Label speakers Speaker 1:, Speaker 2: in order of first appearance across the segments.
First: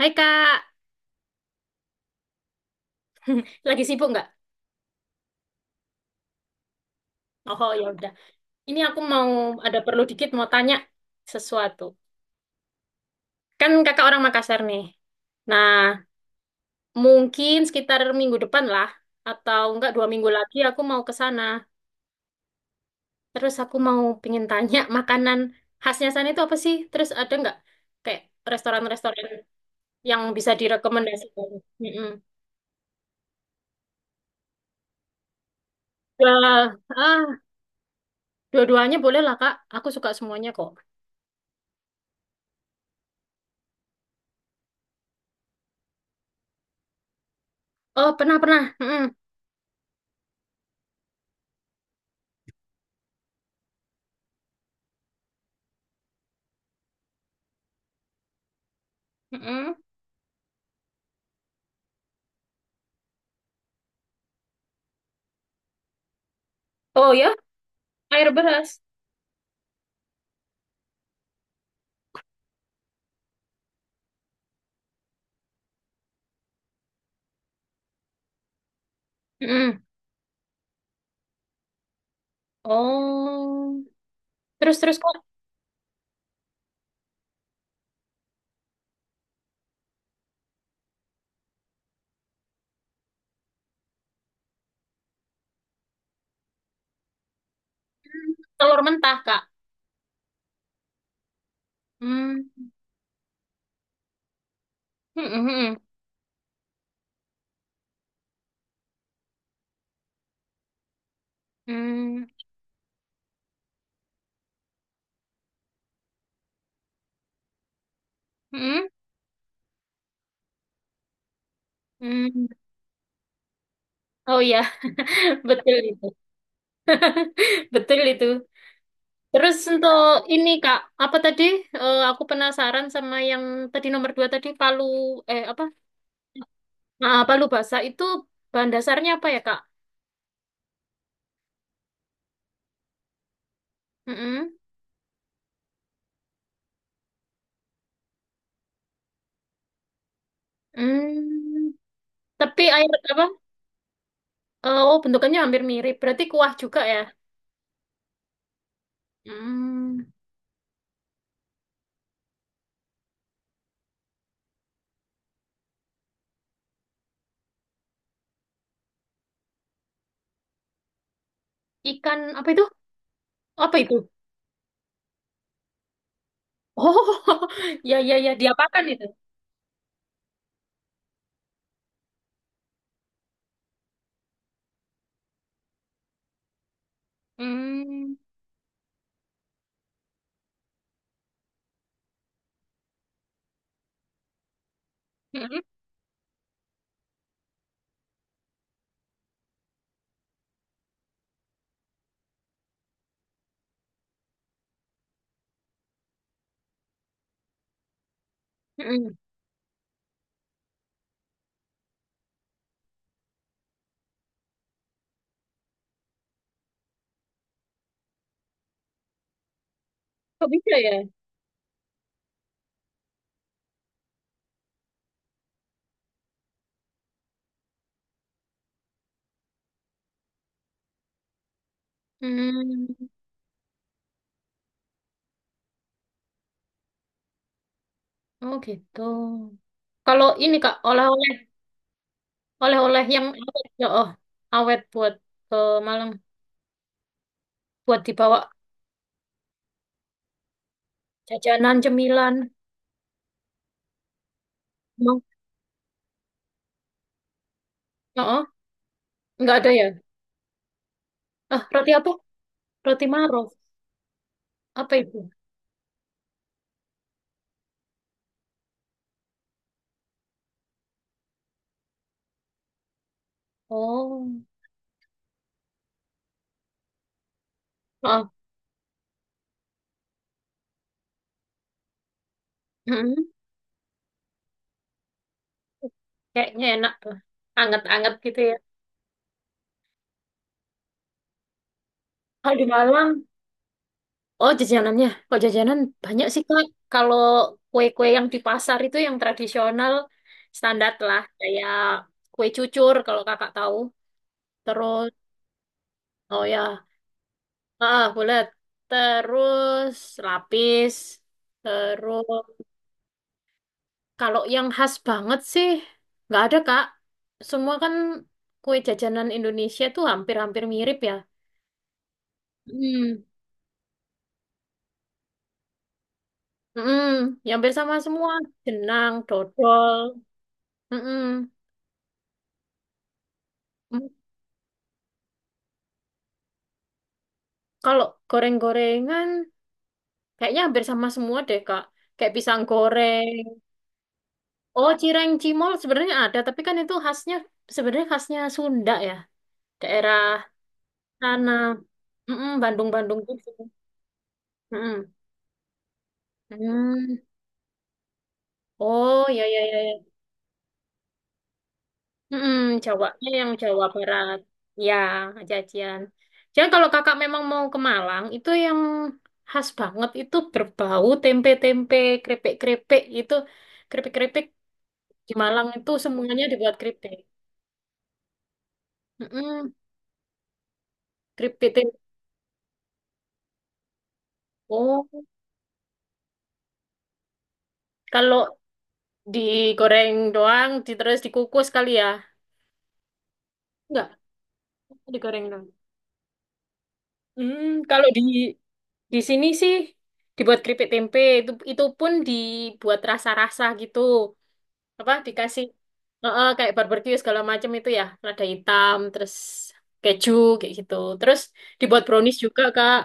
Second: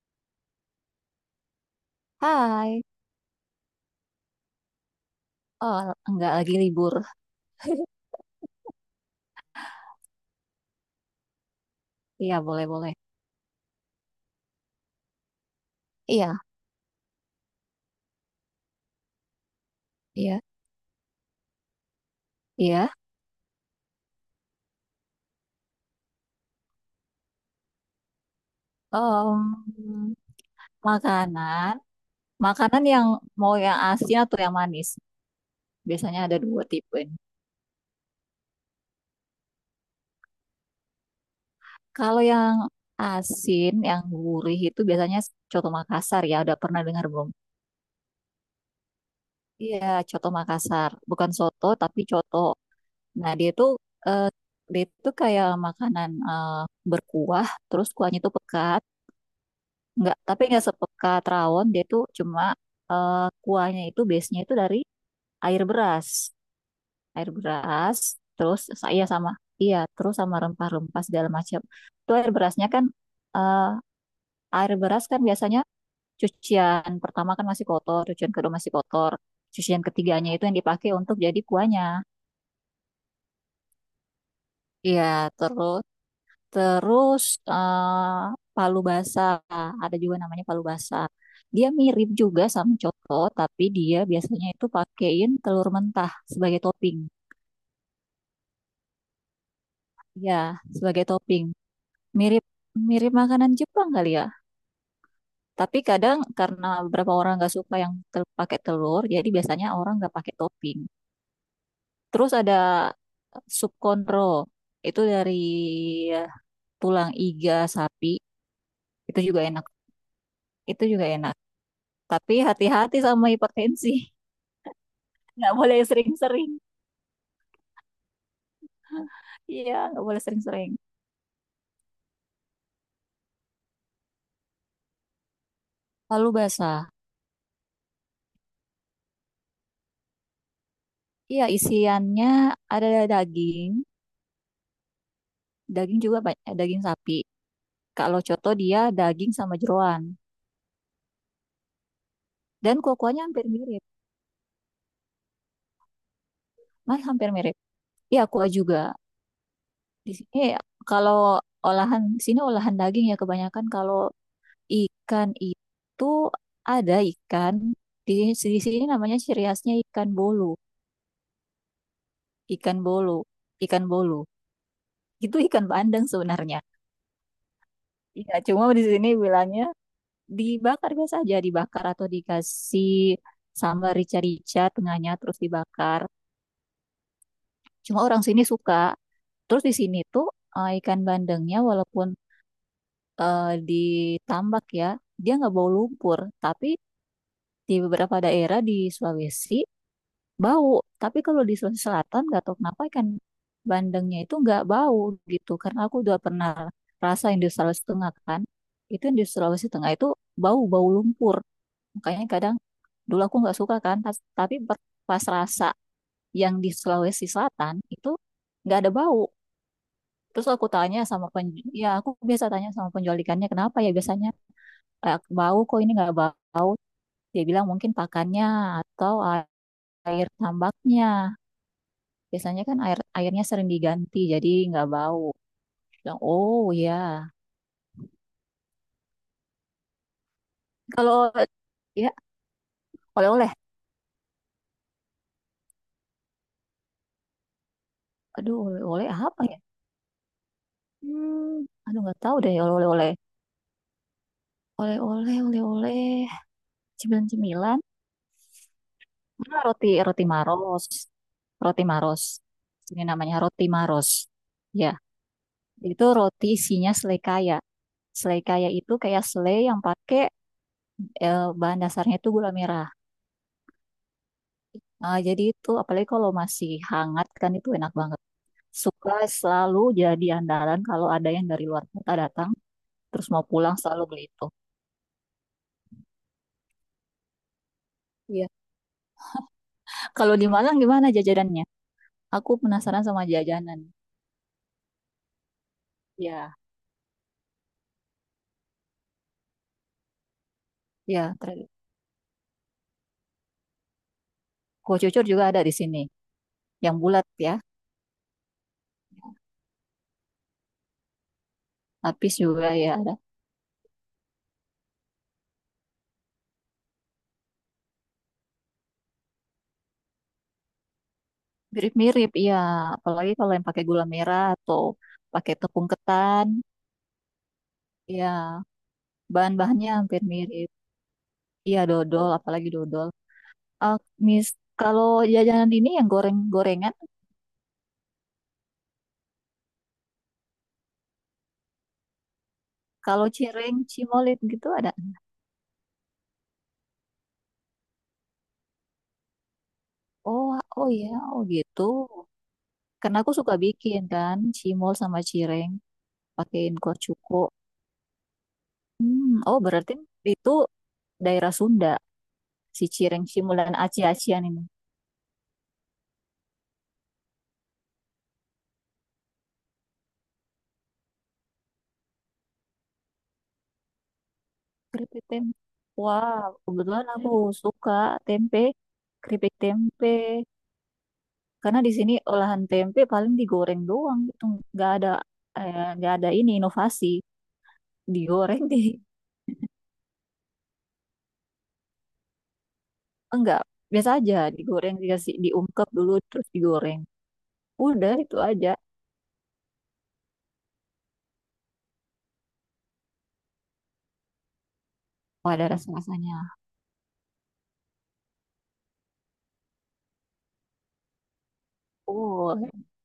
Speaker 1: Hai Kak,
Speaker 2: Hai.
Speaker 1: lagi sibuk nggak?
Speaker 2: Oh, enggak, lagi libur.
Speaker 1: Oh ya udah. Ini aku mau ada perlu dikit mau tanya sesuatu.
Speaker 2: Iya, boleh-boleh.
Speaker 1: Kan Kakak orang Makassar nih. Nah,
Speaker 2: Iya,
Speaker 1: mungkin sekitar minggu depan lah, atau enggak dua minggu
Speaker 2: iya,
Speaker 1: lagi aku mau ke sana.
Speaker 2: iya.
Speaker 1: Terus aku mau pengen tanya makanan khasnya sana itu apa sih? Terus ada nggak kayak restoran-restoran
Speaker 2: Em,
Speaker 1: yang bisa direkomendasikan?
Speaker 2: makanan,
Speaker 1: Mm-mm.
Speaker 2: makanan yang mau yang asin atau yang manis. Biasanya
Speaker 1: Ya,
Speaker 2: ada dua tipe ini.
Speaker 1: ah, dua-duanya boleh lah Kak. Aku suka semuanya kok.
Speaker 2: Kalau yang asin, yang gurih itu biasanya coto Makassar, ya, udah pernah dengar belum?
Speaker 1: Oh pernah pernah. Mm-mm.
Speaker 2: Iya, coto Makassar. Bukan soto, tapi coto. Nah, eh, dia itu kayak makanan berkuah, terus kuahnya itu pekat.
Speaker 1: Mm-mm.
Speaker 2: Nggak, tapi nggak sepeka rawon. Dia tuh cuma kuahnya itu base-nya itu dari air beras,
Speaker 1: Oh
Speaker 2: air
Speaker 1: ya.
Speaker 2: beras.
Speaker 1: Air
Speaker 2: Terus
Speaker 1: beras.
Speaker 2: saya sama iya, terus sama rempah-rempah segala macam. Itu air berasnya kan eh, air beras kan biasanya cucian pertama kan masih kotor, cucian kedua masih kotor, cucian
Speaker 1: Mm-mm.
Speaker 2: ketiganya itu yang dipakai untuk jadi kuahnya.
Speaker 1: Oh. Terus terus
Speaker 2: Iya,
Speaker 1: kok.
Speaker 2: terus. Terus eh, palu basah, ada juga namanya palu basah. Dia mirip juga sama coto, tapi dia biasanya itu pakein telur mentah sebagai topping.
Speaker 1: mm, Telur mentah, Kak.
Speaker 2: Ya, sebagai topping. Mirip
Speaker 1: Hmm.
Speaker 2: mirip makanan Jepang kali ya.
Speaker 1: Mm-mm, mm-mm.
Speaker 2: Tapi kadang karena beberapa orang nggak suka yang pakai telur, jadi biasanya orang nggak pakai topping.
Speaker 1: Mm,
Speaker 2: Terus ada sup konro, itu dari tulang iga sapi,
Speaker 1: mm-mm,
Speaker 2: itu juga enak. Itu juga enak. Tapi
Speaker 1: mm.
Speaker 2: hati-hati sama hipertensi.
Speaker 1: Oh ya,
Speaker 2: Nggak
Speaker 1: betul
Speaker 2: boleh
Speaker 1: itu.
Speaker 2: sering-sering.
Speaker 1: Betul itu. Terus
Speaker 2: Iya,
Speaker 1: untuk
Speaker 2: nggak boleh
Speaker 1: ini,
Speaker 2: sering-sering.
Speaker 1: Kak, apa tadi? Eh, aku penasaran sama yang tadi nomor dua tadi palu eh apa?
Speaker 2: Lalu basah.
Speaker 1: Nah, palu basah itu bahan dasarnya apa ya, Kak?
Speaker 2: Iya, isiannya ada daging.
Speaker 1: Mm-mm.
Speaker 2: Daging sapi. Kalau coto dia daging sama jeroan.
Speaker 1: Mm. Tapi
Speaker 2: Dan
Speaker 1: air
Speaker 2: kuah-kuahnya
Speaker 1: apa?
Speaker 2: hampir mirip.
Speaker 1: Eh, oh, bentukannya hampir mirip. Berarti kuah juga ya.
Speaker 2: Mas hampir mirip. Iya, kuah juga.
Speaker 1: Hmm.
Speaker 2: Di sini kalau olahan, sini olahan daging ya kebanyakan. Kalau ikan itu ada ikan. Di sini namanya ciri khasnya ikan bolu.
Speaker 1: Ikan apa itu?
Speaker 2: Ikan bolu.
Speaker 1: Apa
Speaker 2: Ikan
Speaker 1: itu?
Speaker 2: bolu. Itu ikan bandeng sebenarnya.
Speaker 1: Oh, ya ya ya
Speaker 2: Iya, cuma di
Speaker 1: diapakan itu?
Speaker 2: sini bilangnya dibakar biasa aja, dibakar atau dikasih sambal rica-rica tengahnya terus dibakar. Cuma
Speaker 1: Hmm.
Speaker 2: orang sini suka. Terus di sini tuh ikan bandengnya walaupun ditambak ya, dia nggak
Speaker 1: Mm-mm,
Speaker 2: bau lumpur. Tapi di beberapa daerah di Sulawesi bau. Tapi kalau di Sulawesi Selatan nggak tahu kenapa ikan bandengnya itu nggak bau gitu. Karena aku udah pernah rasain di Sulawesi Tengah kan. Itu
Speaker 1: mm-mm.
Speaker 2: yang di Sulawesi Tengah itu bau-bau lumpur. Makanya kadang dulu aku nggak suka, kan. Tapi pas rasa yang di Sulawesi Selatan itu nggak ada bau.
Speaker 1: Kok
Speaker 2: Terus aku
Speaker 1: bisa ya?
Speaker 2: tanya sama penjual, ya aku biasa tanya sama penjual ikannya kenapa ya biasanya, "Eh, bau, kok ini nggak bau." Dia bilang mungkin pakannya atau air tambaknya. Biasanya kan
Speaker 1: Hmm.
Speaker 2: airnya sering diganti jadi nggak bau. Bilang, oh ya.
Speaker 1: Oh gitu. Kalau ini Kak, oleh-oleh
Speaker 2: Kalau ya
Speaker 1: oleh-oleh yang
Speaker 2: oleh-oleh.
Speaker 1: awet ya. Oh, awet buat ke Malang, buat dibawa
Speaker 2: Aduh, oleh-oleh apa ya? Hmm,
Speaker 1: jajanan
Speaker 2: aduh nggak
Speaker 1: cemilan.
Speaker 2: tahu deh oleh-oleh.
Speaker 1: Mau?
Speaker 2: Oleh-oleh, oleh-oleh. Cemilan-cemilan.
Speaker 1: Oh, oh. Nggak
Speaker 2: Ah,
Speaker 1: ada ya?
Speaker 2: roti roti Maros.
Speaker 1: Ah,
Speaker 2: Roti
Speaker 1: roti apa?
Speaker 2: Maros. Ini
Speaker 1: Roti
Speaker 2: namanya
Speaker 1: Maro.
Speaker 2: roti Maros. Ya,
Speaker 1: Apa itu?
Speaker 2: itu roti isinya selai kaya. Selai kaya itu kayak selai yang pakai bahan dasarnya itu gula merah.
Speaker 1: Oh.
Speaker 2: Ah, jadi itu apalagi kalau masih hangat kan itu enak banget.
Speaker 1: Oh.
Speaker 2: Suka selalu jadi andalan kalau ada yang dari luar kota datang, terus
Speaker 1: Mm-mm.
Speaker 2: mau pulang selalu beli itu.
Speaker 1: Kayaknya enak tuh. Anget-anget gitu
Speaker 2: Iya.
Speaker 1: ya.
Speaker 2: Kalau di Malang gimana jajanannya? Aku
Speaker 1: Kalau di
Speaker 2: penasaran
Speaker 1: Malang.
Speaker 2: sama jajanan.
Speaker 1: Oh, jajanannya. Kok jajanan banyak sih,
Speaker 2: Ya,
Speaker 1: Kak. Kalau kue-kue yang di pasar itu yang tradisional standar lah.
Speaker 2: ya.
Speaker 1: Kayak kue cucur kalau kakak tahu.
Speaker 2: Kue
Speaker 1: Terus,
Speaker 2: cucur juga ada di sini.
Speaker 1: oh ya,
Speaker 2: Yang bulat ya,
Speaker 1: bulat. Terus lapis.
Speaker 2: lapis
Speaker 1: Terus,
Speaker 2: juga ya ada.
Speaker 1: kalau yang khas banget sih, nggak ada, Kak. Semua kan kue jajanan Indonesia tuh hampir-hampir mirip ya.
Speaker 2: Mirip-mirip, iya.
Speaker 1: Hmm.
Speaker 2: Apalagi kalau yang pakai gula merah atau pakai tepung ketan,
Speaker 1: Mm-mm. Ya, hampir sama semua.
Speaker 2: ya.
Speaker 1: Jenang,
Speaker 2: Bahan-bahannya
Speaker 1: dodol.
Speaker 2: hampir mirip.
Speaker 1: Mm-mm.
Speaker 2: Iya, dodol, apalagi dodol. Ah, mis, kalau jajanan ini yang goreng-gorengan,
Speaker 1: Kalau goreng-gorengan, kayaknya hampir sama semua deh, Kak. Kayak pisang
Speaker 2: kalau
Speaker 1: goreng.
Speaker 2: cireng, cimolit gitu
Speaker 1: Oh,
Speaker 2: ada.
Speaker 1: cireng cimol sebenarnya ada, tapi kan itu khasnya, sebenarnya khasnya Sunda ya. Daerah
Speaker 2: Oh, oh iya, oh
Speaker 1: sana.
Speaker 2: gitu.
Speaker 1: Mm-mm,
Speaker 2: Karena
Speaker 1: Bandung-Bandung
Speaker 2: aku
Speaker 1: gitu.
Speaker 2: suka bikin kan, cimol
Speaker 1: Mm-mm.
Speaker 2: sama cireng, pakein kuah
Speaker 1: Hmm.
Speaker 2: cuko.
Speaker 1: Oh,
Speaker 2: Hmm,
Speaker 1: ya,
Speaker 2: oh
Speaker 1: ya, ya,
Speaker 2: berarti
Speaker 1: ya.
Speaker 2: itu daerah Sunda,
Speaker 1: Mm-mm,
Speaker 2: si cireng,
Speaker 1: Jawanya yang
Speaker 2: cimol dan
Speaker 1: Jawa Barat.
Speaker 2: aci-acian ini.
Speaker 1: Ya, jajan. Jangan kalau kakak memang mau ke Malang, itu yang khas banget itu berbau tempe-tempe, krepek-krepek itu. Keripik-keripik.
Speaker 2: Keripik
Speaker 1: Di
Speaker 2: tempe.
Speaker 1: Malang itu
Speaker 2: Wah,
Speaker 1: semuanya dibuat
Speaker 2: kebetulan
Speaker 1: keripik.
Speaker 2: aku suka tempe, keripik
Speaker 1: Mm-mm,
Speaker 2: tempe.
Speaker 1: keripik
Speaker 2: Karena di sini olahan tempe paling digoreng doang gitu, nggak ada
Speaker 1: tempo.
Speaker 2: nggak ada ini inovasi,
Speaker 1: Kalau
Speaker 2: digoreng di
Speaker 1: digoreng doang, terus dikukus kali ya?
Speaker 2: enggak, biasa
Speaker 1: Enggak,
Speaker 2: aja digoreng dikasih
Speaker 1: digoreng doang.
Speaker 2: diungkep dulu terus digoreng.
Speaker 1: Hmm, kalau
Speaker 2: Udah
Speaker 1: di
Speaker 2: itu aja.
Speaker 1: di sini sih dibuat keripik tempe itu pun dibuat rasa-rasa gitu. Apa
Speaker 2: Oh,
Speaker 1: dikasih
Speaker 2: ada rasa-rasanya.
Speaker 1: kayak barbeque segala macam itu ya, lada hitam, terus keju kayak gitu. Terus dibuat brownies juga,
Speaker 2: Oh,
Speaker 1: Kak.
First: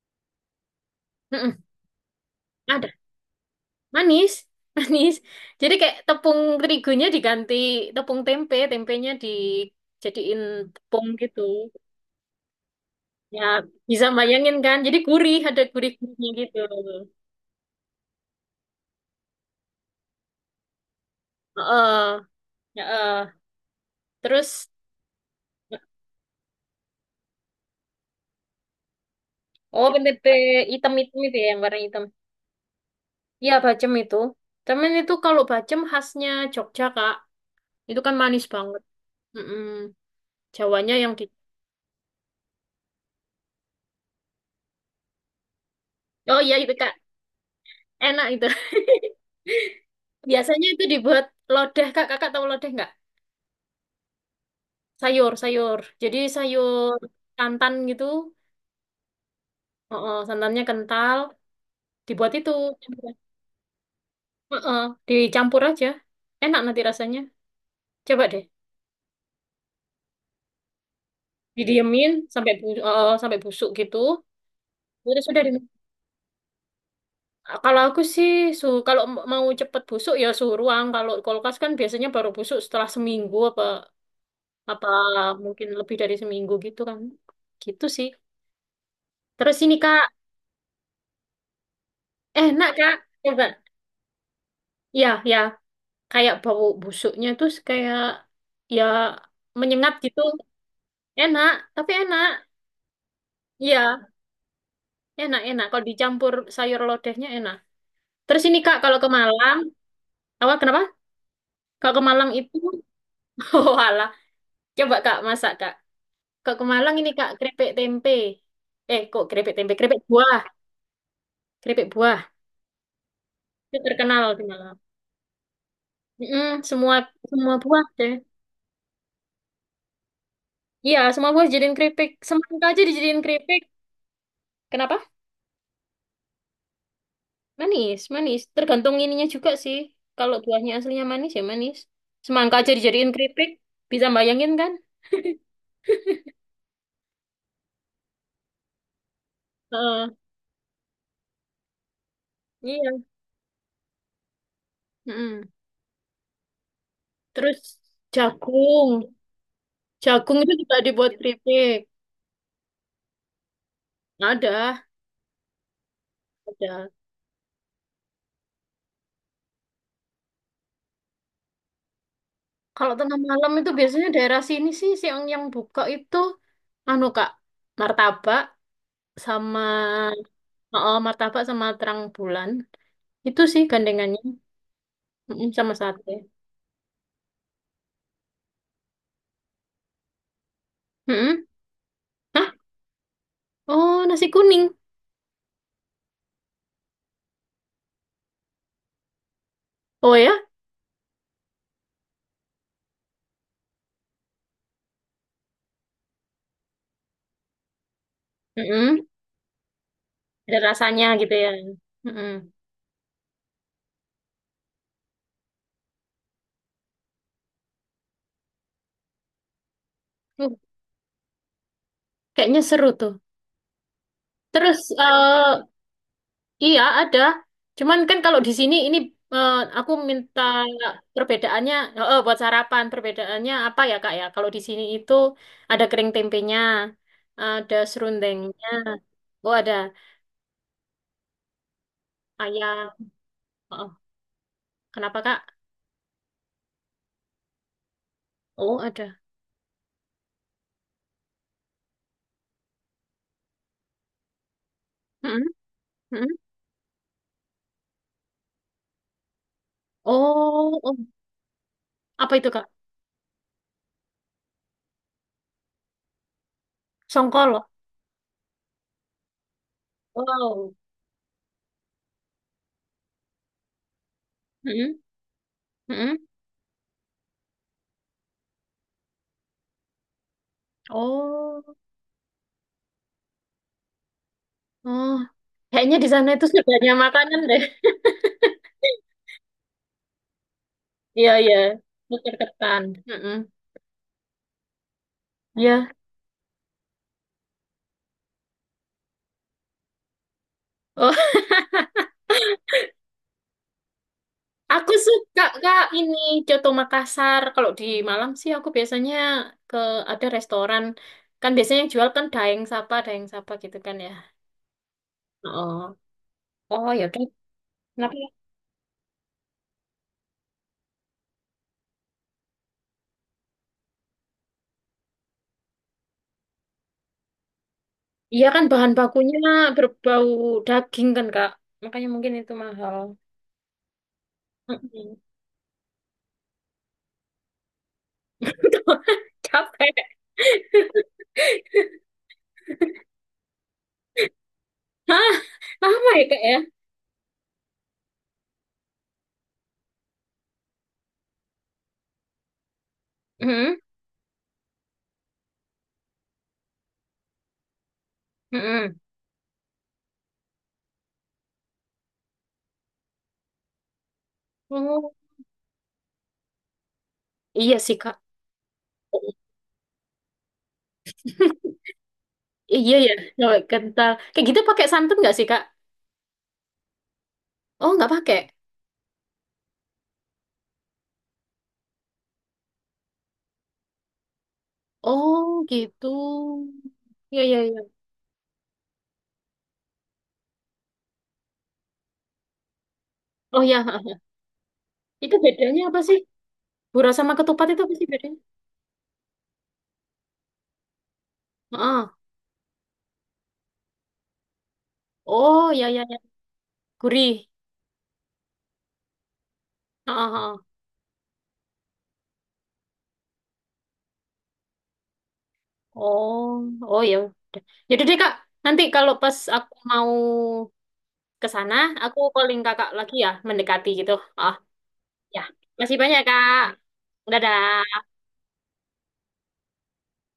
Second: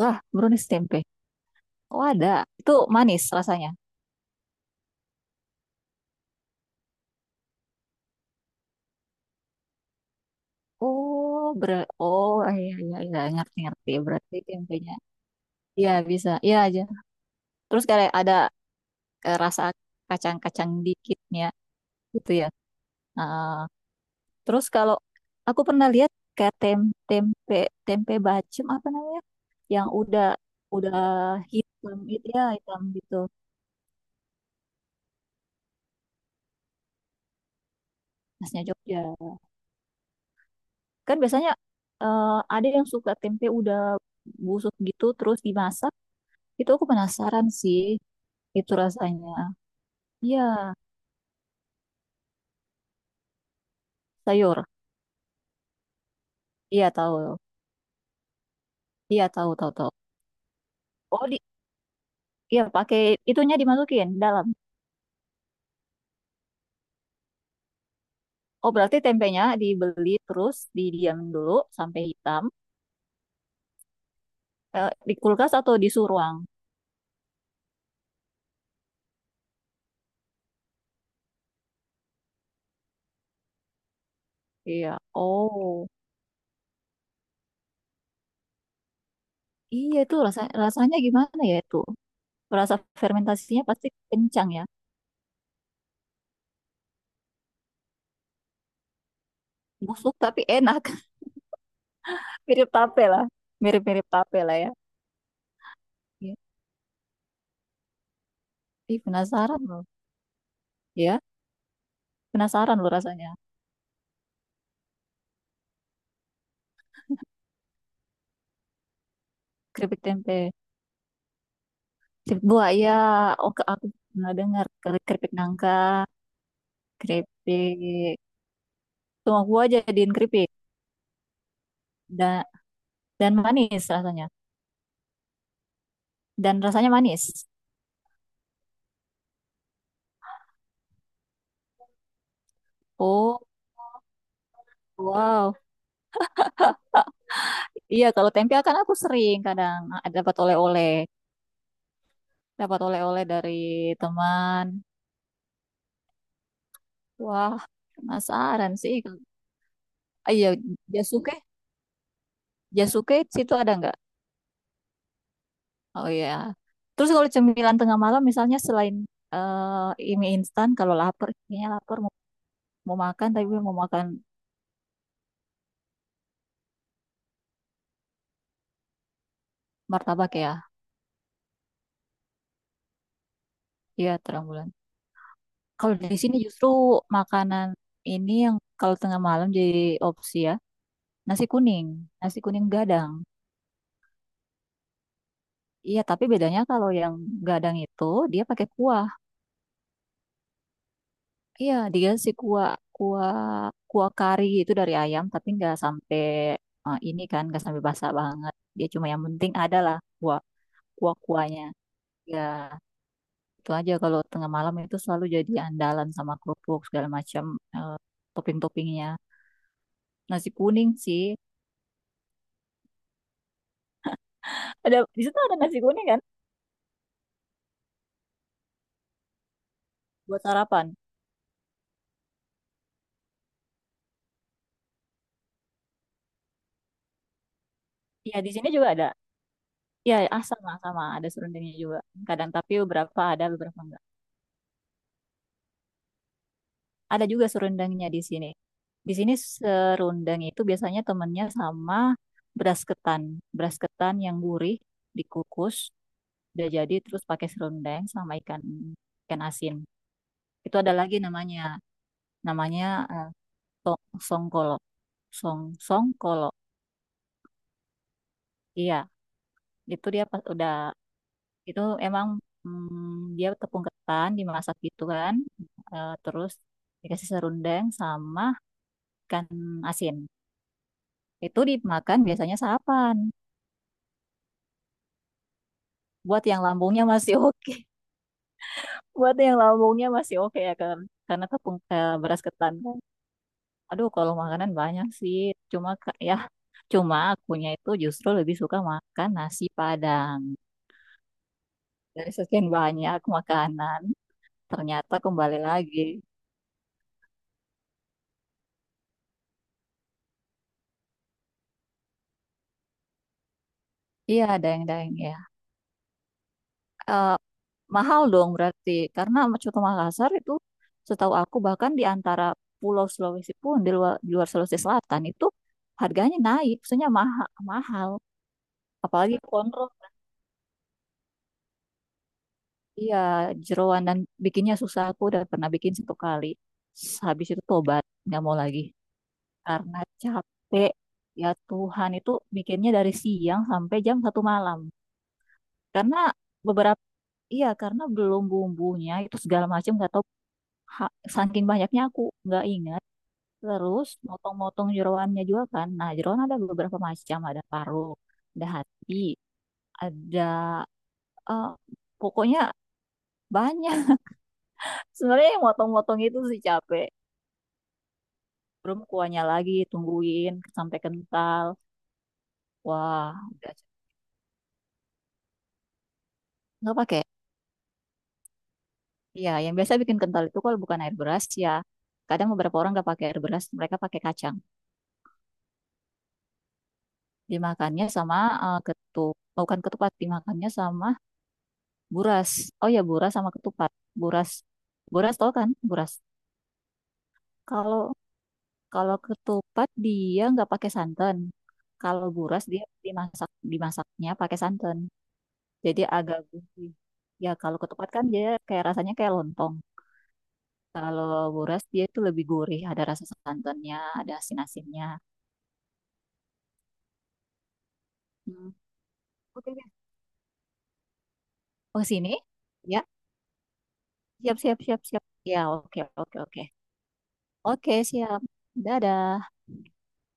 Speaker 2: ah, brownies tempe.
Speaker 1: Mm-mm.
Speaker 2: Oh, ada. Itu manis rasanya.
Speaker 1: Manis, manis. Jadi kayak tepung terigunya diganti tepung tempe, tempenya dijadiin tepung gitu.
Speaker 2: Oh, oh iya iya iya
Speaker 1: Ya,
Speaker 2: ngerti ngerti.
Speaker 1: bisa
Speaker 2: Berarti
Speaker 1: bayangin kan?
Speaker 2: tempenya.
Speaker 1: Jadi gurih, ada
Speaker 2: Iya,
Speaker 1: gurih-gurihnya
Speaker 2: bisa. Iya
Speaker 1: gitu.
Speaker 2: aja. Terus kayak ada rasa kacang-kacang dikitnya
Speaker 1: Heeh,
Speaker 2: gitu ya.
Speaker 1: heeh.
Speaker 2: Ah, terus
Speaker 1: Terus,
Speaker 2: kalau aku pernah lihat kayak tempe tempe bacem apa namanya? Yang
Speaker 1: oh
Speaker 2: udah
Speaker 1: tempe hitam-hitam
Speaker 2: udah
Speaker 1: itu ya, yang warna
Speaker 2: hitam
Speaker 1: hitam.
Speaker 2: itu ya, hitam gitu.
Speaker 1: Iya, bacem itu. Cuman itu kalau bacem khasnya Jogja, Kak. Itu kan manis
Speaker 2: Khasnya
Speaker 1: banget.
Speaker 2: Jogja.
Speaker 1: Mm-mm. Jawanya yang
Speaker 2: Kan
Speaker 1: di...
Speaker 2: biasanya eh, ada yang suka tempe udah busuk gitu terus dimasak.
Speaker 1: Oh iya,
Speaker 2: Itu
Speaker 1: itu,
Speaker 2: aku
Speaker 1: Kak.
Speaker 2: penasaran sih
Speaker 1: Enak itu.
Speaker 2: itu rasanya. Iya,
Speaker 1: Biasanya itu dibuat lodeh, Kak. Kakak tahu lodeh nggak?
Speaker 2: sayur.
Speaker 1: Sayur, sayur. Jadi
Speaker 2: Iya
Speaker 1: sayur
Speaker 2: tahu.
Speaker 1: santan gitu.
Speaker 2: Iya tahu tahu tahu.
Speaker 1: Heeh, santannya kental.
Speaker 2: Oh,
Speaker 1: Dibuat itu.
Speaker 2: iya, pakai itunya dimasukin dalam.
Speaker 1: Heeh, dicampur aja. Enak nanti rasanya. Coba deh.
Speaker 2: Oh, berarti tempenya dibeli terus didiam dulu sampai
Speaker 1: Didiemin
Speaker 2: hitam
Speaker 1: sampai sampai busuk gitu.
Speaker 2: di
Speaker 1: Udah sudah di
Speaker 2: kulkas atau di suhu ruang.
Speaker 1: Kalau aku sih kalau mau cepet busuk ya suhu ruang. Kalau kulkas kan biasanya baru busuk setelah seminggu apa apa
Speaker 2: Iya.
Speaker 1: mungkin
Speaker 2: Oh,
Speaker 1: lebih dari seminggu gitu kan. Gitu sih. Terus ini
Speaker 2: iya
Speaker 1: Kak,
Speaker 2: itu rasanya gimana ya itu?
Speaker 1: enak
Speaker 2: Rasa
Speaker 1: Kak. Coba.
Speaker 2: fermentasinya pasti kencang ya.
Speaker 1: Ya, ya. Kayak bau busuknya tuh kayak, ya, menyengat
Speaker 2: Busuk
Speaker 1: gitu.
Speaker 2: tapi enak.
Speaker 1: Enak, tapi enak.
Speaker 2: Mirip tape lah.
Speaker 1: Iya,
Speaker 2: Mirip-mirip tape lah ya.
Speaker 1: enak enak kalau dicampur
Speaker 2: Iya.
Speaker 1: sayur lodehnya enak. Terus ini kak, kalau
Speaker 2: Ih,
Speaker 1: ke Malang,
Speaker 2: penasaran loh.
Speaker 1: apa, kenapa,
Speaker 2: Ya,
Speaker 1: kalau ke Malang itu,
Speaker 2: penasaran loh rasanya.
Speaker 1: oh alah, coba kak, masak kak, kalau ke Malang ini kak keripik tempe, kok keripik tempe
Speaker 2: Keripik
Speaker 1: keripik buah,
Speaker 2: tempe.
Speaker 1: keripik buah
Speaker 2: Keripik buah, ya. Oh,
Speaker 1: itu
Speaker 2: aku
Speaker 1: terkenal
Speaker 2: pernah
Speaker 1: di
Speaker 2: dengar.
Speaker 1: Malang.
Speaker 2: Keripik nangka,
Speaker 1: Mm-mm, semua semua buah deh.
Speaker 2: keripik. Cuma gua jadiin keripik.
Speaker 1: Iya, semua buah dijadiin keripik,
Speaker 2: Dan,
Speaker 1: semangka aja dijadiin
Speaker 2: dan
Speaker 1: keripik.
Speaker 2: manis rasanya.
Speaker 1: Kenapa?
Speaker 2: Dan rasanya manis.
Speaker 1: Manis, manis. Tergantung ininya juga sih. Kalau buahnya aslinya manis ya manis. Semangka aja dijadiin
Speaker 2: Oh,
Speaker 1: keripik. Bisa bayangin kan?
Speaker 2: wow. Iya, kalau tempe kan aku sering kadang
Speaker 1: Heeh,
Speaker 2: dapat oleh-oleh. Dapat
Speaker 1: iya.
Speaker 2: oleh-oleh dari teman.
Speaker 1: Mm-mm.
Speaker 2: Wah,
Speaker 1: Terus
Speaker 2: penasaran sih.
Speaker 1: jagung. Jagung
Speaker 2: Iya,
Speaker 1: itu juga dibuat
Speaker 2: jasuke.
Speaker 1: keripik.
Speaker 2: Jasuke situ ada nggak?
Speaker 1: Ada,
Speaker 2: Oh ya.
Speaker 1: ada.
Speaker 2: Terus kalau cemilan tengah malam misalnya selain mie instan kalau lapar kayaknya lapar mau,
Speaker 1: Kalau
Speaker 2: mau
Speaker 1: tengah
Speaker 2: makan tapi
Speaker 1: malam itu
Speaker 2: mau makan
Speaker 1: biasanya daerah sini sih sih yang buka itu anu Kak, martabak sama
Speaker 2: martabak ya.
Speaker 1: sama terang bulan. Itu sih
Speaker 2: Iya,
Speaker 1: gandengannya.
Speaker 2: terang bulan.
Speaker 1: Mm-mm, sama
Speaker 2: Kalau
Speaker 1: sate.
Speaker 2: di sini justru makanan ini yang kalau tengah malam jadi opsi ya. Nasi
Speaker 1: Mm-mm.
Speaker 2: kuning, nasi
Speaker 1: Hah?
Speaker 2: kuning gadang.
Speaker 1: Oh, nasi kuning.
Speaker 2: Iya, tapi bedanya kalau yang gadang itu dia pakai kuah.
Speaker 1: Oh ya?
Speaker 2: Iya, dia si kuah kuah kuah kari itu dari ayam tapi nggak sampai ini kan nggak sampai basah banget. Dia
Speaker 1: Mm-mm.
Speaker 2: cuma yang penting ada lah
Speaker 1: Ada rasanya gitu ya.
Speaker 2: kuah-kuahnya.
Speaker 1: Mm-mm.
Speaker 2: Ya, itu aja kalau tengah malam itu selalu jadi andalan sama kerupuk segala macam eh, topping-toppingnya.
Speaker 1: Uh,
Speaker 2: Nasi kuning sih.
Speaker 1: Kayaknya seru tuh. Terus,
Speaker 2: Di situ ada nasi kuning kan
Speaker 1: iya ada. Cuman kan kalau di sini ini, aku minta
Speaker 2: buat sarapan.
Speaker 1: perbedaannya, buat sarapan, perbedaannya apa ya Kak ya? Kalau di sini itu ada kering tempenya, ada
Speaker 2: Ya, di
Speaker 1: serundengnya.
Speaker 2: sini juga ada.
Speaker 1: Oh ada
Speaker 2: Ya, ah, sama sama ada serundengnya juga. Kadang tapi
Speaker 1: ayam.
Speaker 2: beberapa ada, beberapa
Speaker 1: Oh,
Speaker 2: enggak.
Speaker 1: kenapa Kak?
Speaker 2: Ada juga serundengnya di sini.
Speaker 1: Oh
Speaker 2: Di
Speaker 1: ada.
Speaker 2: sini serundeng itu biasanya temennya sama beras ketan. Beras ketan yang gurih
Speaker 1: Mm-mm.
Speaker 2: dikukus
Speaker 1: Mm-mm.
Speaker 2: udah jadi terus pakai serundeng sama ikan ikan asin. Itu
Speaker 1: Oh,
Speaker 2: ada
Speaker 1: oh.
Speaker 2: lagi namanya,
Speaker 1: Apa itu Kak?
Speaker 2: namanya eh, songkolo, song songkolo.
Speaker 1: Songkol.
Speaker 2: Iya, itu dia pas udah
Speaker 1: Wow.
Speaker 2: itu emang dia tepung ketan dimasak
Speaker 1: Mm-mm.
Speaker 2: gitu kan. Eh,
Speaker 1: Mm-mm.
Speaker 2: terus dikasih serundeng sama ikan asin. Itu
Speaker 1: Oh.
Speaker 2: dimakan biasanya sarapan.
Speaker 1: Oh, kayaknya di sana
Speaker 2: Buat
Speaker 1: itu
Speaker 2: yang
Speaker 1: sebanyak
Speaker 2: lambungnya masih
Speaker 1: makanan deh.
Speaker 2: oke, buat yang lambungnya masih oke ya kan,
Speaker 1: Iya,
Speaker 2: karena
Speaker 1: iya.
Speaker 2: tepung
Speaker 1: Nuker
Speaker 2: beras ketan
Speaker 1: ketan.
Speaker 2: kan.
Speaker 1: Mm-mm.
Speaker 2: Aduh, kalau makanan banyak sih, cuma
Speaker 1: Iya.
Speaker 2: ya cuma akunya itu justru lebih suka makan nasi Padang.
Speaker 1: Oh,
Speaker 2: Dari sekian banyak makanan,
Speaker 1: aku
Speaker 2: ternyata
Speaker 1: suka
Speaker 2: kembali
Speaker 1: Kak
Speaker 2: lagi.
Speaker 1: ini Coto Makassar. Kalau di Malam sih aku biasanya ke ada restoran, kan biasanya yang jual kan daeng sapa gitu kan ya.
Speaker 2: Iya, daeng-daeng ya.
Speaker 1: Oh. Oh, ya udah.
Speaker 2: Eh,
Speaker 1: Kenapa,
Speaker 2: mahal
Speaker 1: ya?
Speaker 2: dong berarti, karena coto Makassar itu setahu aku bahkan di antara Pulau Sulawesi pun di luar, Sulawesi Selatan itu harganya naik, maksudnya mahal, mahal.
Speaker 1: Iya kan bahan
Speaker 2: Apalagi
Speaker 1: bakunya
Speaker 2: kontrol,
Speaker 1: berbau daging kan Kak. Makanya mungkin itu mahal.
Speaker 2: iya jeroan dan bikinnya susah.
Speaker 1: Mm-mm.
Speaker 2: Aku udah pernah bikin satu kali, habis itu tobat, nggak mau lagi
Speaker 1: Capek.
Speaker 2: karena capek. Ya Tuhan, itu bikinnya dari siang sampai jam 1 malam.
Speaker 1: Hah? Lama
Speaker 2: Karena
Speaker 1: ya Kak
Speaker 2: beberapa Iya karena belum bumbunya itu segala macam nggak tahu saking banyaknya aku nggak ingat.
Speaker 1: ya?
Speaker 2: Terus motong-motong jeroannya juga kan, nah jeroan ada beberapa macam, ada paru, ada
Speaker 1: Mm-mm.
Speaker 2: hati, ada eh, pokoknya banyak.
Speaker 1: Oh,
Speaker 2: Sebenarnya yang motong-motong itu sih capek,
Speaker 1: iya sih, Kak.
Speaker 2: belum kuahnya lagi tungguin sampai kental,
Speaker 1: Iya ya,
Speaker 2: wah
Speaker 1: cewek
Speaker 2: udah.
Speaker 1: kental. Kayak gitu pakai santan nggak sih, Kak?
Speaker 2: Nggak pakai.
Speaker 1: Oh, nggak pakai.
Speaker 2: Iya yang biasa bikin kental itu kalau bukan air beras ya kadang beberapa orang nggak pakai air beras mereka pakai kacang.
Speaker 1: Oh, gitu. Iya, iya, iya.
Speaker 2: Dimakannya sama bukan ketupat, dimakannya sama buras. Oh ya, buras sama
Speaker 1: Oh, ya.
Speaker 2: ketupat. buras buras
Speaker 1: Itu
Speaker 2: tau kan,
Speaker 1: bedanya apa
Speaker 2: buras?
Speaker 1: sih? Gurah sama ketupat itu apa
Speaker 2: Kalau
Speaker 1: sih bedanya?
Speaker 2: kalau ketupat dia nggak pakai santan,
Speaker 1: Ah.
Speaker 2: kalau buras dia dimasaknya pakai santan,
Speaker 1: Oh, iya,
Speaker 2: jadi
Speaker 1: iya, iya.
Speaker 2: agak gurih
Speaker 1: Gurih.
Speaker 2: ya. Kalau ketupat kan dia kayak rasanya kayak lontong,
Speaker 1: Ah. Heeh.
Speaker 2: kalau buras dia itu lebih gurih, ada rasa santannya, ada asin asinnya.
Speaker 1: Oh, oh ya udah. Jadi deh, Kak.
Speaker 2: Hmm.
Speaker 1: Nanti kalau pas
Speaker 2: Oke
Speaker 1: aku
Speaker 2: oke.
Speaker 1: mau ke sana,
Speaker 2: Oh
Speaker 1: aku
Speaker 2: sini
Speaker 1: calling Kakak
Speaker 2: ya,
Speaker 1: lagi ya, mendekati gitu. Oh,
Speaker 2: siap siap siap siap
Speaker 1: ya.
Speaker 2: ya
Speaker 1: Masih
Speaker 2: oke
Speaker 1: banyak,
Speaker 2: oke
Speaker 1: Kak.
Speaker 2: oke. Oke,
Speaker 1: Dadah.
Speaker 2: siap. Dadah.